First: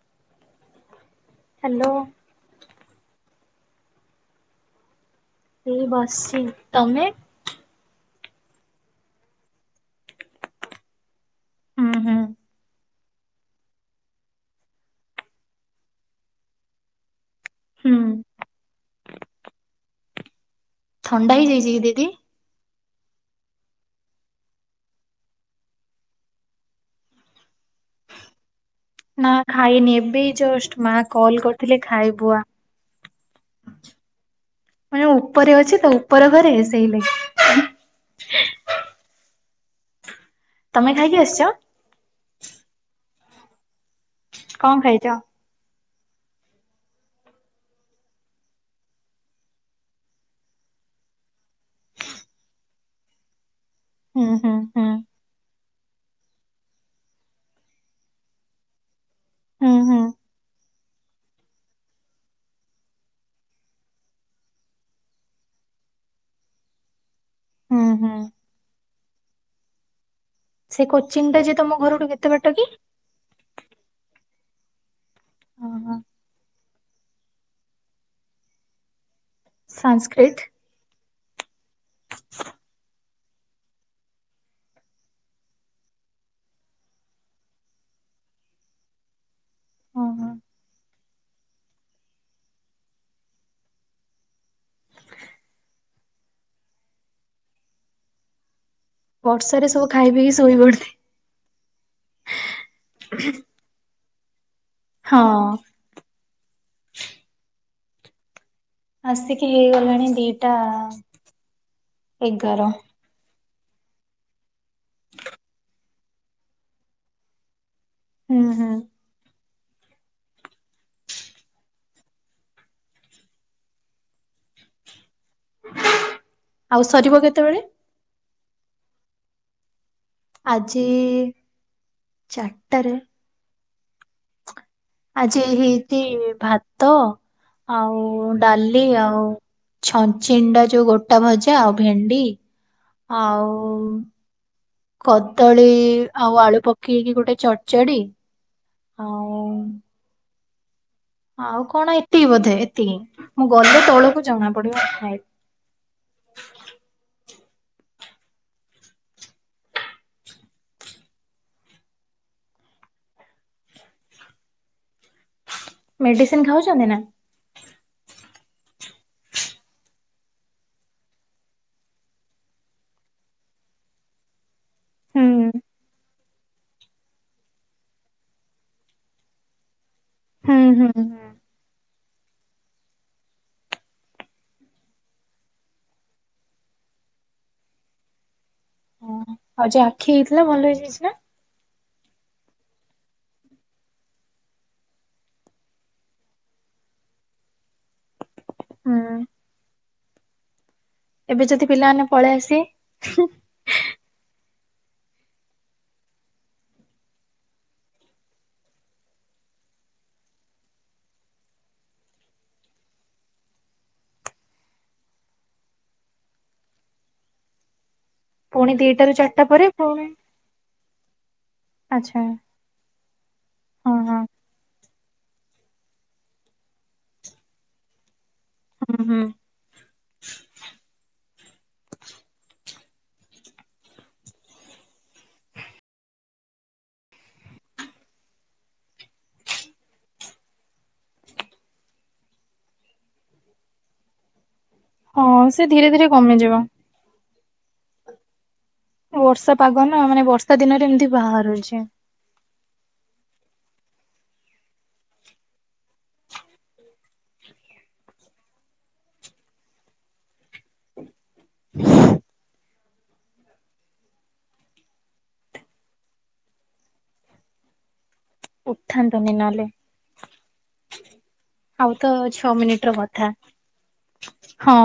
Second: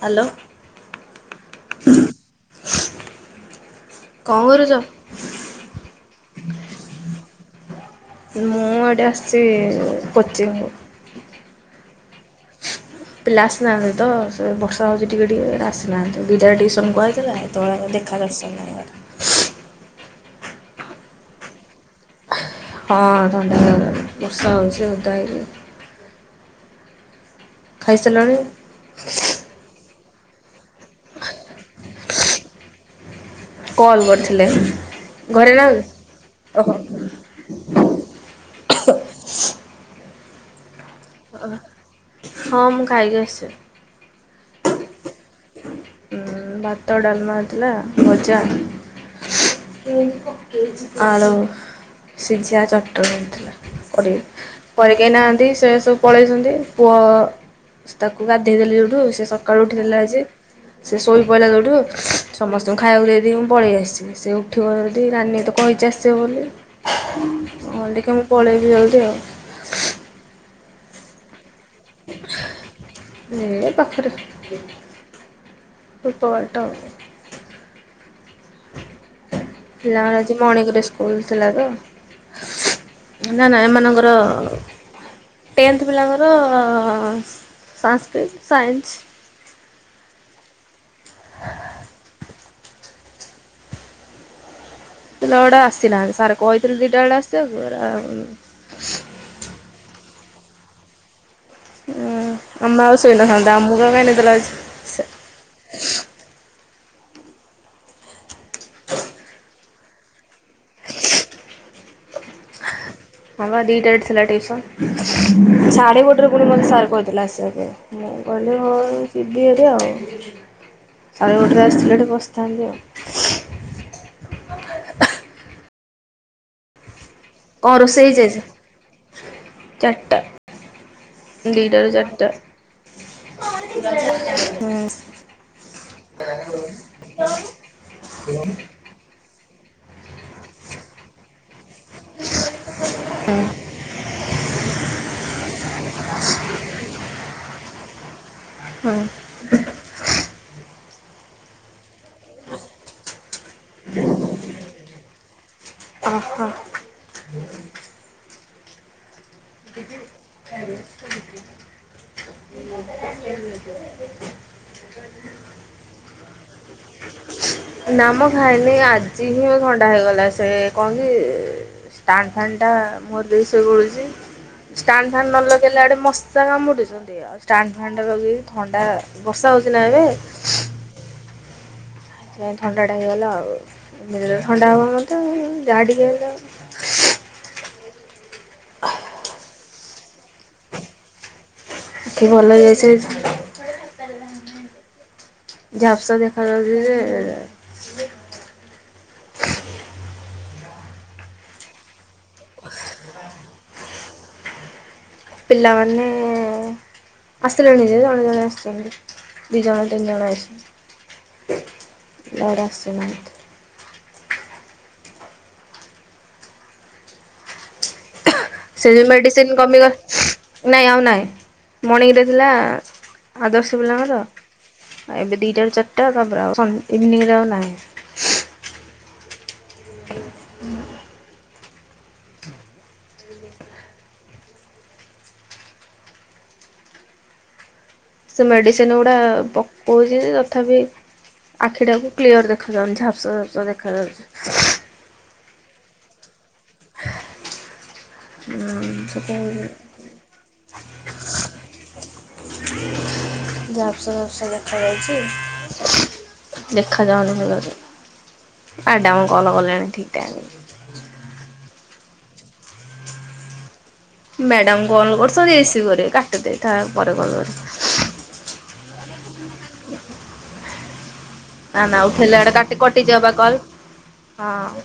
Hello hello କଣ କରୁଚ? ସେଇ ବସଛି ତମେ? ମୁଁ, ଏଠେ ଆସିଛି। କୋଚିଂରୁ ହୁଁ ହୁଁ। ପିଲା ଆସିନାହାନ୍ତିତ ସେ ବର୍ଷା ହେଉଚି ଟିକେ ଟିକେ ଆସିନାହାନ୍ତି। ଦିଟାରେ ଟିଉସନ୍ କୁହା ହେଇଥିଲା ଆଉ। ଦ [unintelligible] ଳ ହୁଁ ଦେଖା ଦଶନ ନାହିଁ ଥଣ୍ଡା ହେଇଯାଇଚିକି ଦିଦି? ହଁ, ଥଣ୍ଡା ଲା [unintelligible] ଗ ବର୍ଷା ହଉଛିଧା ଖାଇସାଲଣି? ନା ଖାଇନି ଏବେ ଜଷ୍ଟ ମା କଲ କରିଥିଲେ ଖାଇବୁଆ। କଲ୍ କରିଥିଲେ ମୁଁ [unintelligible] ଘରେ ଉପରେ ନାହାନ୍ତି? ଅଛି ତ ଉପର ଘରେ ଓହୋ ସେଇଲାଗି। ତମେ ଖାଇକି ଆସିଛ? ଓହ ହଁ ମୁଁ ଖଇକି ଆସି କଣ ଖାଇଚ? ଉଁ ଭାତ, ଡାଲମା ହେଇଥିଲା, ଭଜା [unintelligible] ଆଳୁ ସିଝିଆ ଚଟଣି ହେଇଥିଲା। କରି ହୁଁ ହୁଁ ହୁଁ ଘରେ କେହି ନାହାନ୍ତି। ସେ ସବୁ ପଳେଇଚନ୍ତି। ପୁଅ ତାକୁ ଗାଧେଇ ଦେଲି ଯୋଉଠୁ ସେ ସକାଳୁ ହୁଁ ହୁଁ ଉଠିଲା ଯେ ସେ ଶୋଇ ପ‌ଇଲା ଯୋଉଠୁ, ସମସ୍ତଙ୍କୁ ଖାଇବାକୁ ଦେଇ ଦେଇକି ମୁଁ ପଳେଇ ଆସି ସେ ଉଠିବ ଯଦି ରାନୀ ତ କହିଚି ଆସିବ ବୋଲି। ହୁଁ ହଁ ଦେଖିଆ ହୁଁ। ମୁଁ ପଳେଇମି ଜଲଦି ଆଉ। ସେ କୋଚିଂଟା ଯା ତମ ଘରଠୁ କେତେ ବାଟ କି? ଏ ପାଖରେ [inaudible] ଓହୋ ଅଳ୍ପ ବାଟ। ପିଲାଙ୍କର ଆଜି ସାଂସ୍କ୍ରିଟ ମଣିଙ୍ଗରେ ସ୍କୁଲ ଥିଲା ତ। ନା ନା ଏମାନଙ୍କର ଟେନ୍ଥ ପିଲାଙ୍କର ସାସ୍କ୍ରିଟ, ସାଇନ୍ସ ଓହୋ। [inaudible] ପିଲାଗୁଡା ଆସିନାହାନ୍ତି ସାର୍ କହିଥିଲି ଦିଇଟା ବେଳେ ଆସିବାକୁ ଏରା ବର୍ଷାରେ ସବୁ ଖାଇ ପିଇିକି ଶୋଇ ପଡି [unintelligible] ହୁଁ ତମେ ଆଉ ଶୋଇନ [unintelligible] ଆମକୁ କାଇଁ ନିଦ ଲାଗୁ ହଁ। ଆସିକି ହେଇଗଲାଣି ଦିଇଟା ଏଗାର। ହଁ ପା ଦିଇଟାରେ ଥିଲା ଟିଉସନ୍। ସାଢେ ଗୋଟରେ ଫୁଣି ମତେ ସାର୍ କହିଥିଲେ ଆସିବା ପାଇଁ। ମୁଁ ହୁଁ କହିଲି ହୁଁ ହୋଉ। ଜିବିହାରି ଆଉ, ସାଢେ ଗୋଟେରେ ଆସିଥିଲେ ଏଠି ବସିଥାନ୍ତି ଆଉ। ଆଉ ସରିବ କେତେ ବେ କଣ ରୋଷେଇ ହେଇଯାଇଚି? ଚାରିଟା। ଆଜି ଦିଟାରୁ ଚାରିଟା ଚାରିଟାରେ ହୁଁ। ଆଜି ହେଇଚି ଭାତ ଆଉ ଡା ଲି ଆଉ ଛଚିଣ୍ଡା ଯୋଉ ଗୋଟା ଭଜା ଆଉ ଭେଣ୍ଡି ହୁଁ ଆଉ କଦଳୀ ଆଉ ଆଳୁ ପକେଇକି ଗୋଟେ ଚଡଚଡି ହଁ। ଆଉ ଆଉ କଣ ଏତିକି ବୋଧେ ଏତିକି ମୁଁ ଗଲେ ତଳକୁ ଜଣା ପଡିବ ଖା ଓ ହୋ। ଦଦି ହାଲୋ। [unintelligible] [unintelligible] ମେଡିସିନ ଖାଉଚନ୍ତି ନା‌? ନାମ ଖାଇନି ଆଜି ହିଁ ଥଣ୍ଡା ହେଇଗଲା ସେ କଣ କି ଷ୍ଟାଣ୍ଡ ଫାନ୍ ଟା ମୁହଁରେ ଦେଇ କି ଶୋଇ ପଡୁଚି। ଷ୍ଟାଣ୍ଡ ହୁଁ ଫାନ୍ ନ ଲଗେଇଲେ ଆଡେ ମଶା କାମୁଡିଚନ୍ତି। ଷ୍ଟାଣ୍ଡ ଫ୍ୟାନ୍ ଦେଇଦେବି ଥଣ୍ଡା, ବର୍ଷା ହୋଉଚି ନା ଏବେ ହୁଁ ହୁଁ ହୁଁ। ସେ ଥଣ୍ଡା ଟା ହେଇଗଲା ଆଉ, ଥଣ୍ଡା ହବ ମତେ ଯାହା ଟିକେ ହେଲେ ହଁ ଆଉ ଯାହା ଆଖି ହେଇଥିଲା ଭଲ ହେଇଯାଇଚି ନା? ଆଖି ଭଲ ହେଇ ଯାଇଚି ଝାପ୍ସା ଦେଖାଯାଉଚି ଜେ ହୁଁ,। ଏବେ ଯଦି ପିଲାମାନେ ପଳେଇ ଆସିବେ? ପିଲାମାନେ ଆସିଲେଣି ଜେ ଜଣେ, ଆଉ ଜଣେ ଆସିଚନ୍ତି। ଦି ଜଣ, ତିନି ଜଣ ଆସିଛନ୍ତି। ଇଆଡ଼େ ଆସିନାହାନ୍ତି। ପୁଣି ସେ ଦିଟାରୁ ଚାରିଟା ମେଡିସିନ ପରେ କାବ ପୁଣି ନାଇଁ ଆଉ ନାଇଁ ଆଚ୍ଛା ମର୍ଣିଂରେ ଥିଲା। ଆଦର୍ଶ ହଁ ବିଲାଙ୍କର ହଁ। ଏବେ ଦିଟା ରୁ ଚାରିଟା ତାପରେ ଆଉ ଇଭିନିଂ ରେ ଆଉ ନାହିଁ। ହୁଁ ହୁଁ। ହୁଁ। [inaudible] ସେ ମେଡ଼ିସିନ ଗୁଡ଼ା ପକୋଉଚି ତଥାପି ଆଖିଟାକୁ କ୍ଲିଅର ଦେଖାଯାଉନି ଝାପ୍ସା ଝାପସା ଦେଖାଯାଉଚି। ହଁ, ସେ ଧୀରେ ଧୀରେ କମିଯିବ। ହୁଁ,। ବର୍ଷା ପାଗ ନା, ମାନେ ବର୍ଷା ଦିନରେ ଏମିତି ବାହାରୁଚି। ଝାପସା ଝାପସା ଦେଖା ଯାଉଚି ଦେଖାଯାଉନି ଭଲରେ। ଆ ଡାଉନ କଲ୍ କଲେଣି ଠିକ୍ ଟାଇମ୍ ରେ। ଫୁ। [unintelligible] ମ୍ୟାଡାମ କଲ୍ କରିଛନ୍ତି, ରିସିବ୍ କରିବେ, କାଟି ଦେଇଥା ପରେ କଲ୍ କରିବି। ଉଠାନ୍ତୁନି ନହେଲେ। ନା ଆଉ ନା ତ ଉଠେଇଲେ ଛଅ ଆଡେ କାଟି ମିନିଟ ର କଟି ଯିବ କଥା। ପା କଲ୍ ହଁ,।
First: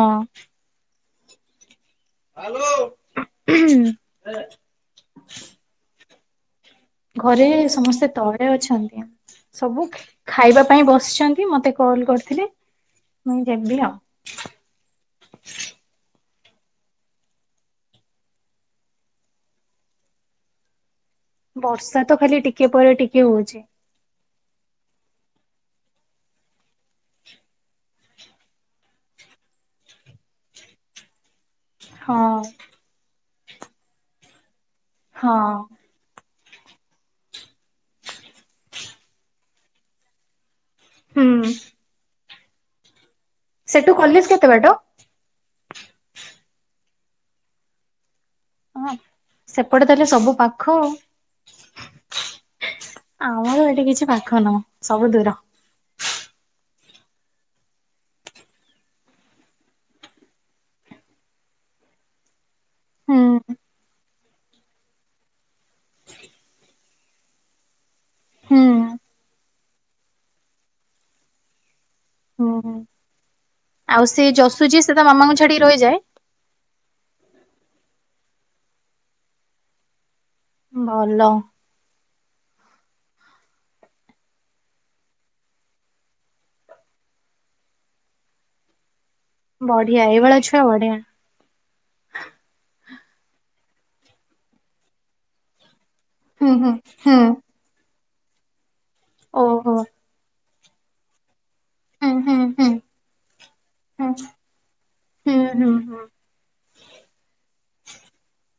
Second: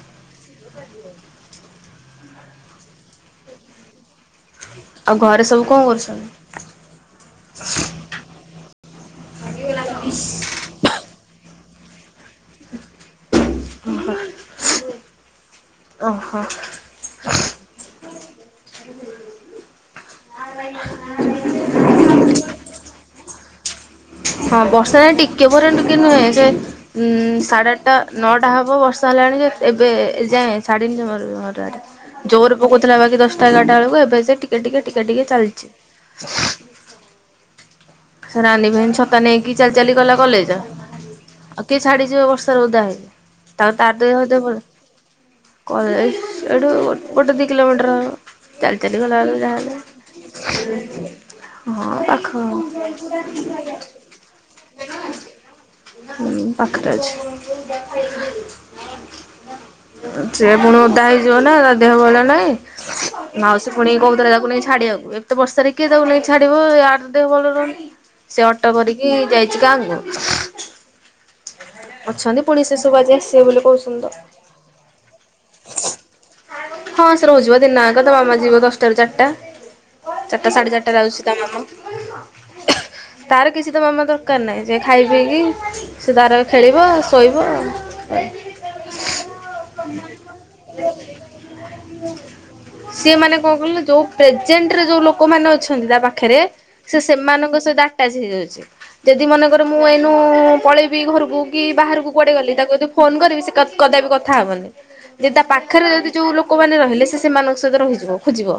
ଆଲୋ ନେ ଆଉ ଘରେ ସବୁ କଣ କରୁଛନ୍ତି? ଘରେ ସମସ୍ତେ ତଳେ ଅଛନ୍ତି। ସବୁ ଖାଇବା ପାଇଁ ବସିଛନ୍ତି ମତେ କଲ୍ କରିଥିଲେ [unintelligible] ଅହ। ବର୍ଷା ତ ଖାଲି ଟିକେ ପରେ ଟିକେ ହୋଉଚି। ହଁ ବର୍ଷା ନା ଟିକେ ପରେ ଟିକେ ନୁହେଁ ସେ ଉଁ ସାଢେ ଆଠଟା ନଅଟା ହବ ବର୍ଷା ହେଲାଣି ଯେ ଏବେ ଯାଏଁ ଛାଡ଼ିନି ଜମାରୁ ଜମାରୁ ତାରେ ହଁ ଜୋରରେ ପକଉଥିଲା ବାକି ଦଶଟା ଏଗାରଟା ବେଳକୁ ଏବେ ସେ ଟିକେ ଟିକେ ଟିକେ ଟିକେ ହଁ ଚାଲିଚି। ସେ ରାନୀ ଭଉଣୀ ଛତା ନେଇକି ଚାଲି ଚାଲି ଗଲା କଲେଜ ହୁଁ ଆଉ କି ଛାଡିଯିବ ବର୍ଷାରେ ଓଦା ହେଲେ ତାପରେ ସେଠୁ ତାର କଲେଜ ଦେ କେତେ ବାଟ? କଲେଜ ଏଠୁ ଗୋଟେ ଦି କିଲୋମିଟର ହବ। ଚାଲି ହଁ। ଚାଲି ଗଲା ବେଳକୁ ଯାହାଲେ ସେପଟେ ତାହେଲେ ସବୁ ପାଖ ଆଉ ହଁ ପାଖ ହବ ଆମର ଏଠି କିଛି ପାଖ ନୁହଁ ସବୁ ଦୂର। ହୁଁ ପାଖରେ ଅଛି। ସେ ଫୁଣି ଓଦା ହେଇଯିବ ନା ତା ଦେହ ଭଲ ନାହିଁ ହୁଁ ମାଉସି ପୁଣି କହୁଥିଲା ତାକୁ ନେଇ ଛାଡିବାକୁ ଏତେ ବର୍ଷାରେ କିଏ ତାକୁ ନେଇ ଛାଡିବ ଆର ତ ଦେହ ଭଲ ରହୁନି। ସେ ହୁଁ ଅଟୋ କରିକି ଯାଇଛି ଗାଁ କୁ। ଅଛନ୍ତି ପୁଣି ହୁଁ। ସେ ସବୁ ଆଜି ଆସିବେ ବୋଲି କହୁଛନ୍ତି ତ। ଆଉ ସେ ଯଶୁ ଯିଏ ସେ ତା ମାମାକୁ ଛାଡିକି ରହିଯାଏ। ହଁ, ସେ ରହୁଛି ପା ଦିନ ଆକ ତା ମାମା ଯିବ ଦଶଟାରୁ ଚାରିଟା। ଚାରିଟା ସାଢେ ଚାରିଟା ଆଉଚି ଭଲ ତା ମାମା। ତାର କିଛି ତା ମାମା ଦରକାର ନାହିଁ ସେ ଖାଇ ପିଇକି ସେ ତାର ଖେଳିବ ଶୋଇବ ଆ ବଢିଆ ଏଇଭଳିଆ ଛୁଆ ବଢିଆ। ସିଏ ମାନେ କଣ କହିଲ ଯୋଉ ପ୍ରେଜେଣ୍ଟରେ ଯୋଉ ଲୋକମାନେ ଅଛନ୍ତି ତା ପାଖ ପାଖରେ ହୁଁ ହୁଁ ସେ ହୁଁ ସେମାନଙ୍କ ସହିତ ଆଟାଚ ହେଇଯାଉଛି ଯଦି ମନେକର ଓହୋ ମୁଁ ଏଇନୁ ପଳେଇ ବି ଘରକୁୁ କି ବାହାରକୁ ହୁଁ କୁଆଡେ ହୁଁ ଗଲି ହୁଁ ତାକୁ ଯଦି ଫୋନ କରିବି ସେ କଦା ହୁଁ କଦାପି କଥା ହବନି ଯେ ହୁଁ ତା ହୁଁ ପାଖରେ ହୁଁ। ଯଦି ଯୋଉ ଲୋକମାନେ ରହିଲେ ସେ ସେମାନଙ୍କ ସହିତ ରହିଯିବ ଖୁଜିବ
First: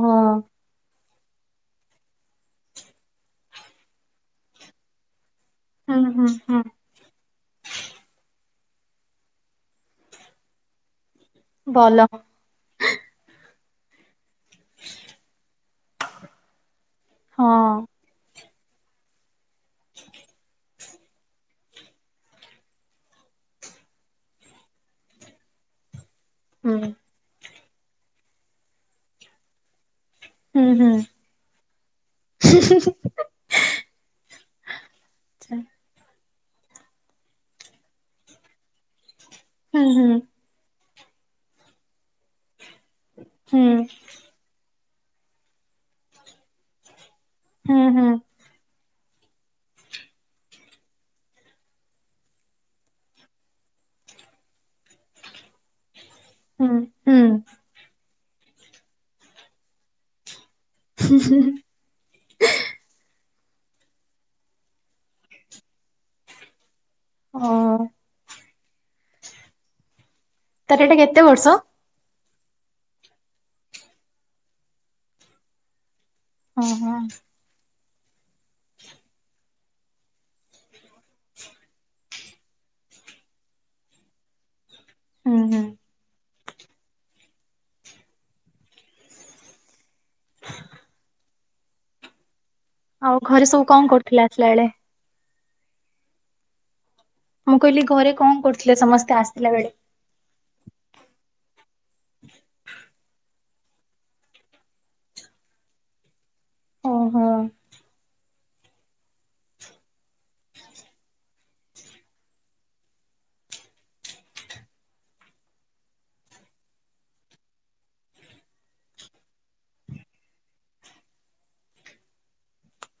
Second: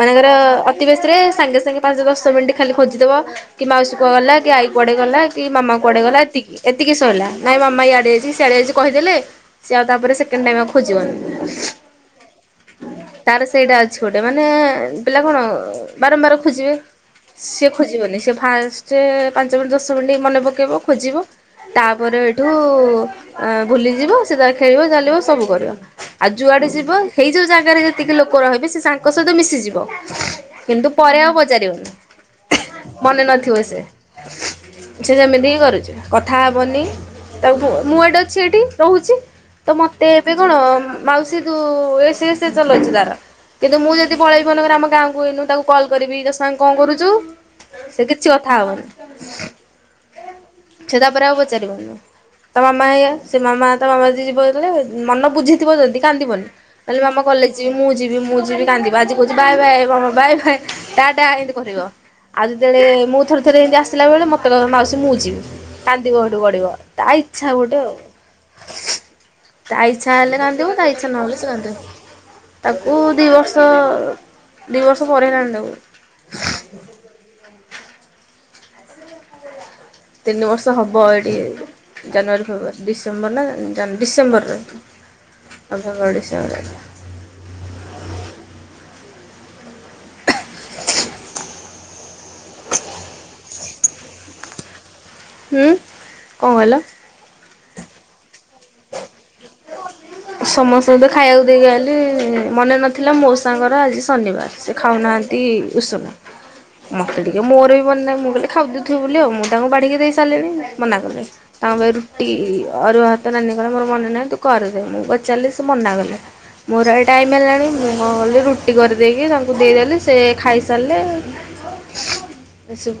ମାନେ ଧର ଅତିବେ ରେ ସାଙ୍ଗେ ସାଙ୍ଗେ ପାଞ୍ଚ ଦଶ ମିନିଟ୍ ଖାଲି ଖୋଜିଦବ କି ମାଉସୀ କୁଆଡେ ଗଲା କି ଆଈ କୁଆଡେ ଗଲା। କି ମାମା ହୁଁ କୁଆଡେ ଗଲା ହୁଁ ଏତିକି ହୁଁ ଏତିକି ସଇଲା ନାଇଁ ମାମା ଇଆଡେ ଯାଇଚି କି ସିଆଡେ ଯାଇଚି କହିଦେଲେ ସିଏ ଆଉ ତାପରେ ସେକଣ୍ଡ ଟାଇମ୍ ଆଉ ଖୋଜିବନି। ଭଲ। ତାର ସେଇଟା ଅଛି ଗୋଟେ ମାନେ ପିଲା କଣ ବାରମ୍ବାର ଖୋଜିବେ। ସିଏ ଖୋଜିବନି ସିଏ ଫାଷ୍ଟ ପାଞ୍ଚ ମିନିଟି, ଦଶ ମିନିଟ୍ ମନେ ପକେଇବ ଖୋଜିବ ତାପରେ ହେଠୁ ଭୁଲିଯିବ ସେ ତାର ଖେଳିବ ଚାଲିବ ସବୁ କରିବ। ଆଉ ଯୁଆଡେ ହୁଁ ଯିବ ହେଇ ଯୋଉ ଜାଗାରେ ଯେତିକି ଲୋକ ରହିବେ ସେ ତାଙ୍କ ସହିତ ମିଶିଯିବ। ହୁଁ ହୁଁ। କିନ୍ତୁ ପରେ ଆଉ ପଚାରିବନି ମନେ ନଥିବ ସେ ସେ ଯେମିତି ହିଁ କରୁଚି କଥା ହବନି। ତାକୁ ପୁଅ ମୁଁ ଏଠି ଅଛି ଏଠି ରହୁଛି [unintelligible] ତ ହୁଁ ମତେ ହୁଁ ଏବେ କଣ ମାଉସୀ ତୁ ଏସ ଏ ସେ ଚଲଉଚି ତାର। ହୁଁ କିନ୍ତୁ ମୁଁ ଯଦି ପଳେଇବି ମନେକର ଆମ ଗାଁକୁ ଏଇନୁ ତାକୁ କଲ୍ କରିବି ଯଶ ଆଁ କଣ କରୁ ଚୁ ହୁଁ, ହୁଁ। କିଛି କଥା ହବନି ସେ ତାପରେ ଆଉ ପଚାରିବନି। ତା ମାମା ହେଇଆ ସେ ମାମା ତା ମାମା ଯଦି ଯିବ ଯେତେଳେ ମନ ବୁଝି ଥିବ ଜଦି କାନ୍ଦିବନି ହୁଁ ତାହେଲେ ମାମା ହୁଁ କଲେଜ୍ ଯିବି ମୁଁ ଯିବି ମୁଁ ଯିବି କାନ୍ଦିବ ଆଜି କହୁଚି ବାଏ ବାଏ ମାମା ବାଏ ବାଏ ଟାଟା ଏମତି କହୁଥିବ। ଆଉ ଯେତେବେଳେ ମୁଁ ଥରେ ଥରେ ଏମିତି ଆସିଲା ବେଳେ ମତେ କହିବ ମାଉସୀ ମୁଁ ଯିବି କାନ୍ଦିବ ହେଠୁ ଗଡିବ। ତା ଓ ଇଚ୍ଛା ଗୋଟେ ଆଉ ତା ଇଚ୍ଛା ହେଲେ କା କାନ୍ଦିବ ତାର ତା ଏଇଟା ଇଛା କେତେ ନହେଲେ ବର୍ଷ? ସେ କାନ୍ଦୁନି। ତାକୁ ଦି ବର୍ଷ ଦି ବର୍ଷ ପରେ ହେଲାଣି ତାକୁ। ଓ ହୋ ତିନି ବର୍ଷ ହବ ଏଇଠି ଜାନୁଆରୀ, ଫେବୃଆାରୀ ଡିସେମ୍ବର, ନା ଡିସେମ୍ବର ରେ। ହୁଁ ହୁଁ ଆମଙ୍କ ଓଡ଼ିଶା ବ [unintelligible] ଆଉ ଘରେ ସବୁ କଣ କରୁଥିଲେ ଆସିଲା ବେଳେ? ହୁଁ, କଣ କହିଲ? ମୁଁ କହିଲି ଘରେ କଣ କରୁଥିଲେ ସମସ୍ତେ ଆସିଥିଲା ବେଳେ। ସମସ୍ତଙ୍କୁ ତ ଖାଇବାକୁ ଦେଇକି ଆଲି ମନେ ନଥିଲା ମୋ ସାଙ୍ଗର ଆଜି ଶନିବାର। ସେ ଖାଉନାହାନ୍ତି ଉଷୁନା ମୋତେ ଓହୋ ଟିକେ ମୋର ବି ମନ ନାହିଁ ମୁଁ କହିଲି ଖାଉଦଉଥିବ ବୋଲି ଆଉ ମୁଁ ତାଙ୍କୁ ବାଢ଼ିକି ଦେଇ ସାରିଲିଣି ମନା କଲେ। ତାଙ୍କ ପାଇଁ ରୁଟି ଅରୁଆ ଭାତ ନାନି କହିଲେ ମୋର ମନେ ନାହିଁ ତୁ କରିରେ ଦେ ମୁଁ ପଚାରିଲି ସେ ମନା କଲେ। ମୋର ଏ ଟାଇମ୍ ହେଲାଣି ମୁଁ କ କଲି ରୁଟି କରିଦେଇକି ତାଙ୍କୁ ଦେଇଦେଲି ସେ ଖାଇସାଇଲେ।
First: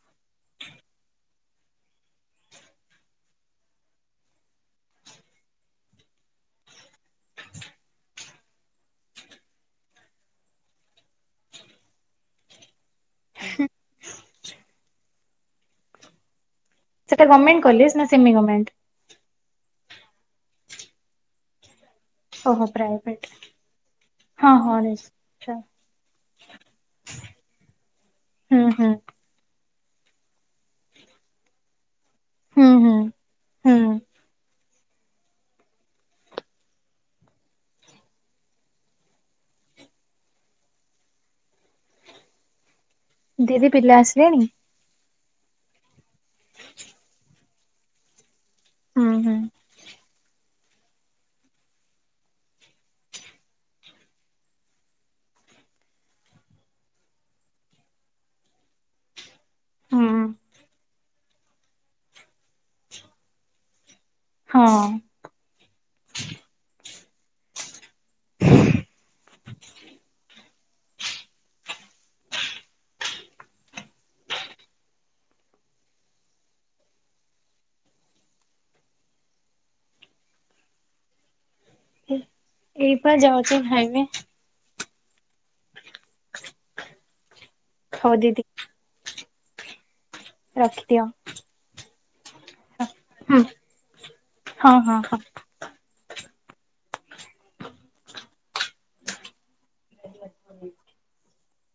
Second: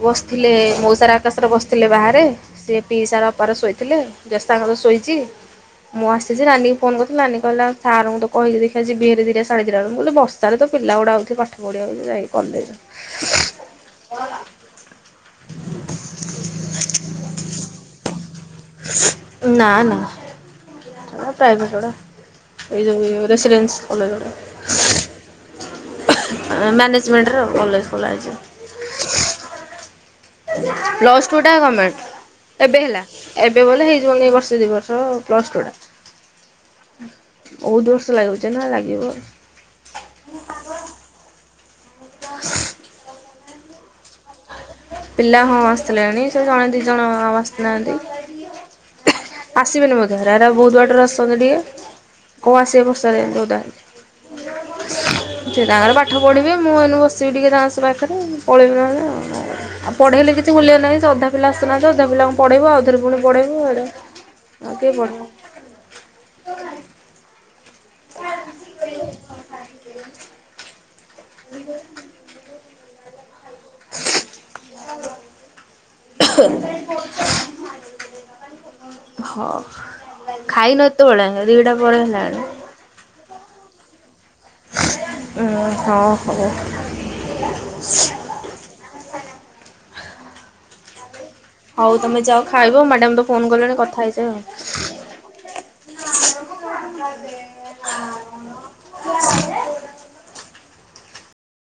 ବସିଥିଲେ ମଉସାର ଆକାଶରେ ବସିଥିଲେ ବାହାରେ। ସେ ପିଇସା ବାପାର ଶୋଇଥିଲେ। ଦେସ୍ତା ବେଳୁ ଶୋଇଛି। ମୁଁ ଆସିି ସେ ରାନୀଙ୍କୁ ଫୋନ କରିଥିଲା ନାନୀ କହିଲା। ସାର ଙ୍କୁ ତ କହିିଛି ଦେଖିବା ଯେ ବିଏରେ ଦିଇଟା ଶାଢ଼ୀ ଆଣିବ। ମୁଁ କହିଲି ବର୍ଷା ର ତ ପିଲା ଗୁଡ଼ା ଆଉଥିବେ ଥିବେ ପାଠ ପଢିବାକୁ ତ ଯାଇଛି କଲେଜେ। ଉହୁଁ। ସେଟା ଗମେଣ୍ଟ କଲେଜେ। ନା ସେମିଗମେଣ୍ଟେ। ନାଁ ନାଁ। ପ୍ରାଇଭେଟ ଗୁଡା। ଓହୋ ଏଇ ଯଉ ପ୍ରାଇଭେଟ ରେସିଡେନ୍ସ କଲେଜର। ହଁ ହଁ ଆଛା ମ୍ୟାନେଜମେଣ୍ଟର କଲେଜେ ଖୋଲାଯାଇଛି। ହୁଁ ହୁଁ ପ୍ଲସ ଟୁ ଟା ଗମେଣ୍ଟେ। ହୁଁ ଏବେ ହୁଁ ହେଲା। ଏବେ ଭଲେ ହୁଁ ହେଇଯିବନି ବର୍ଷ ଦି ବର୍ଷ ପ୍ଲସ ଟୁ ଟା। ବହୁତୁ ବର୍ଷ ଲାଗୁଚି ନା ଲାଗିବ। ଆ ଦିଦି ପିଲା ଆସିଲେଣି? ପିଲା ହଁ ଆସିଥିଲେଣି ସେ ଜଣେ ଦି ଜଣ ହୁଁ ଆସିନାହାନ୍ତି। ହୁଁ ଆସିବେନି ବୋଧେ ରାଧେ ଦେ ବହୁତୁ ବଟରେ ଆସଛନ୍ତି ଟିକେ। କ ଆସିବେ ବର୍ଷା ରେ ଓଦା ସିଏ ତାଙ୍କରେ ପାଠ ପଢ଼ିବେ ମୁଁ ଏନୁ ବସିବି ଟିକେ ତାଙ୍କ ସ ପାଖରେ ପଳେଇିବି ନହେଲେ ଆଉ କ କରିବି। ହୁଁ ପଢେଇଲେ କିଛି ମୂଲ୍ୟ ନାହିଁ ସେ ଅଧାରୁ ପିଲା ଆସୁ ନାହାନ୍ତି ଅଧା ପିଲାଙ୍କୁ ପଢ଼େଇୁ ଆଉ ଥରେ ପୁଣି ପଢେଇବୁ ଏଡ଼େ। ଆଉ କିଏ ହଁ ପଢେଇବ। [unintelligible] ହ ହ ହଁ ଖାଇନେ ଏତେ ବେଳେ ଦିଟା ପରେ ହେଲାଣି। ଏଇପା ଯାଉଛି ଖାଇମି। ଉଁ ହଁ ହଁ। ହଁ ଦିଦି। ରଖିଦିଅ। ହଉ ତମେ ଯାଅ ଖାଇବ ମ୍ୟାଡାମ ତ ହୁଁ ଫୋନ କଲେଣି କଥା ହେଇ ଯାଅ ହଁ ଆଉ। ହଁ ହଁ। ହୁଁ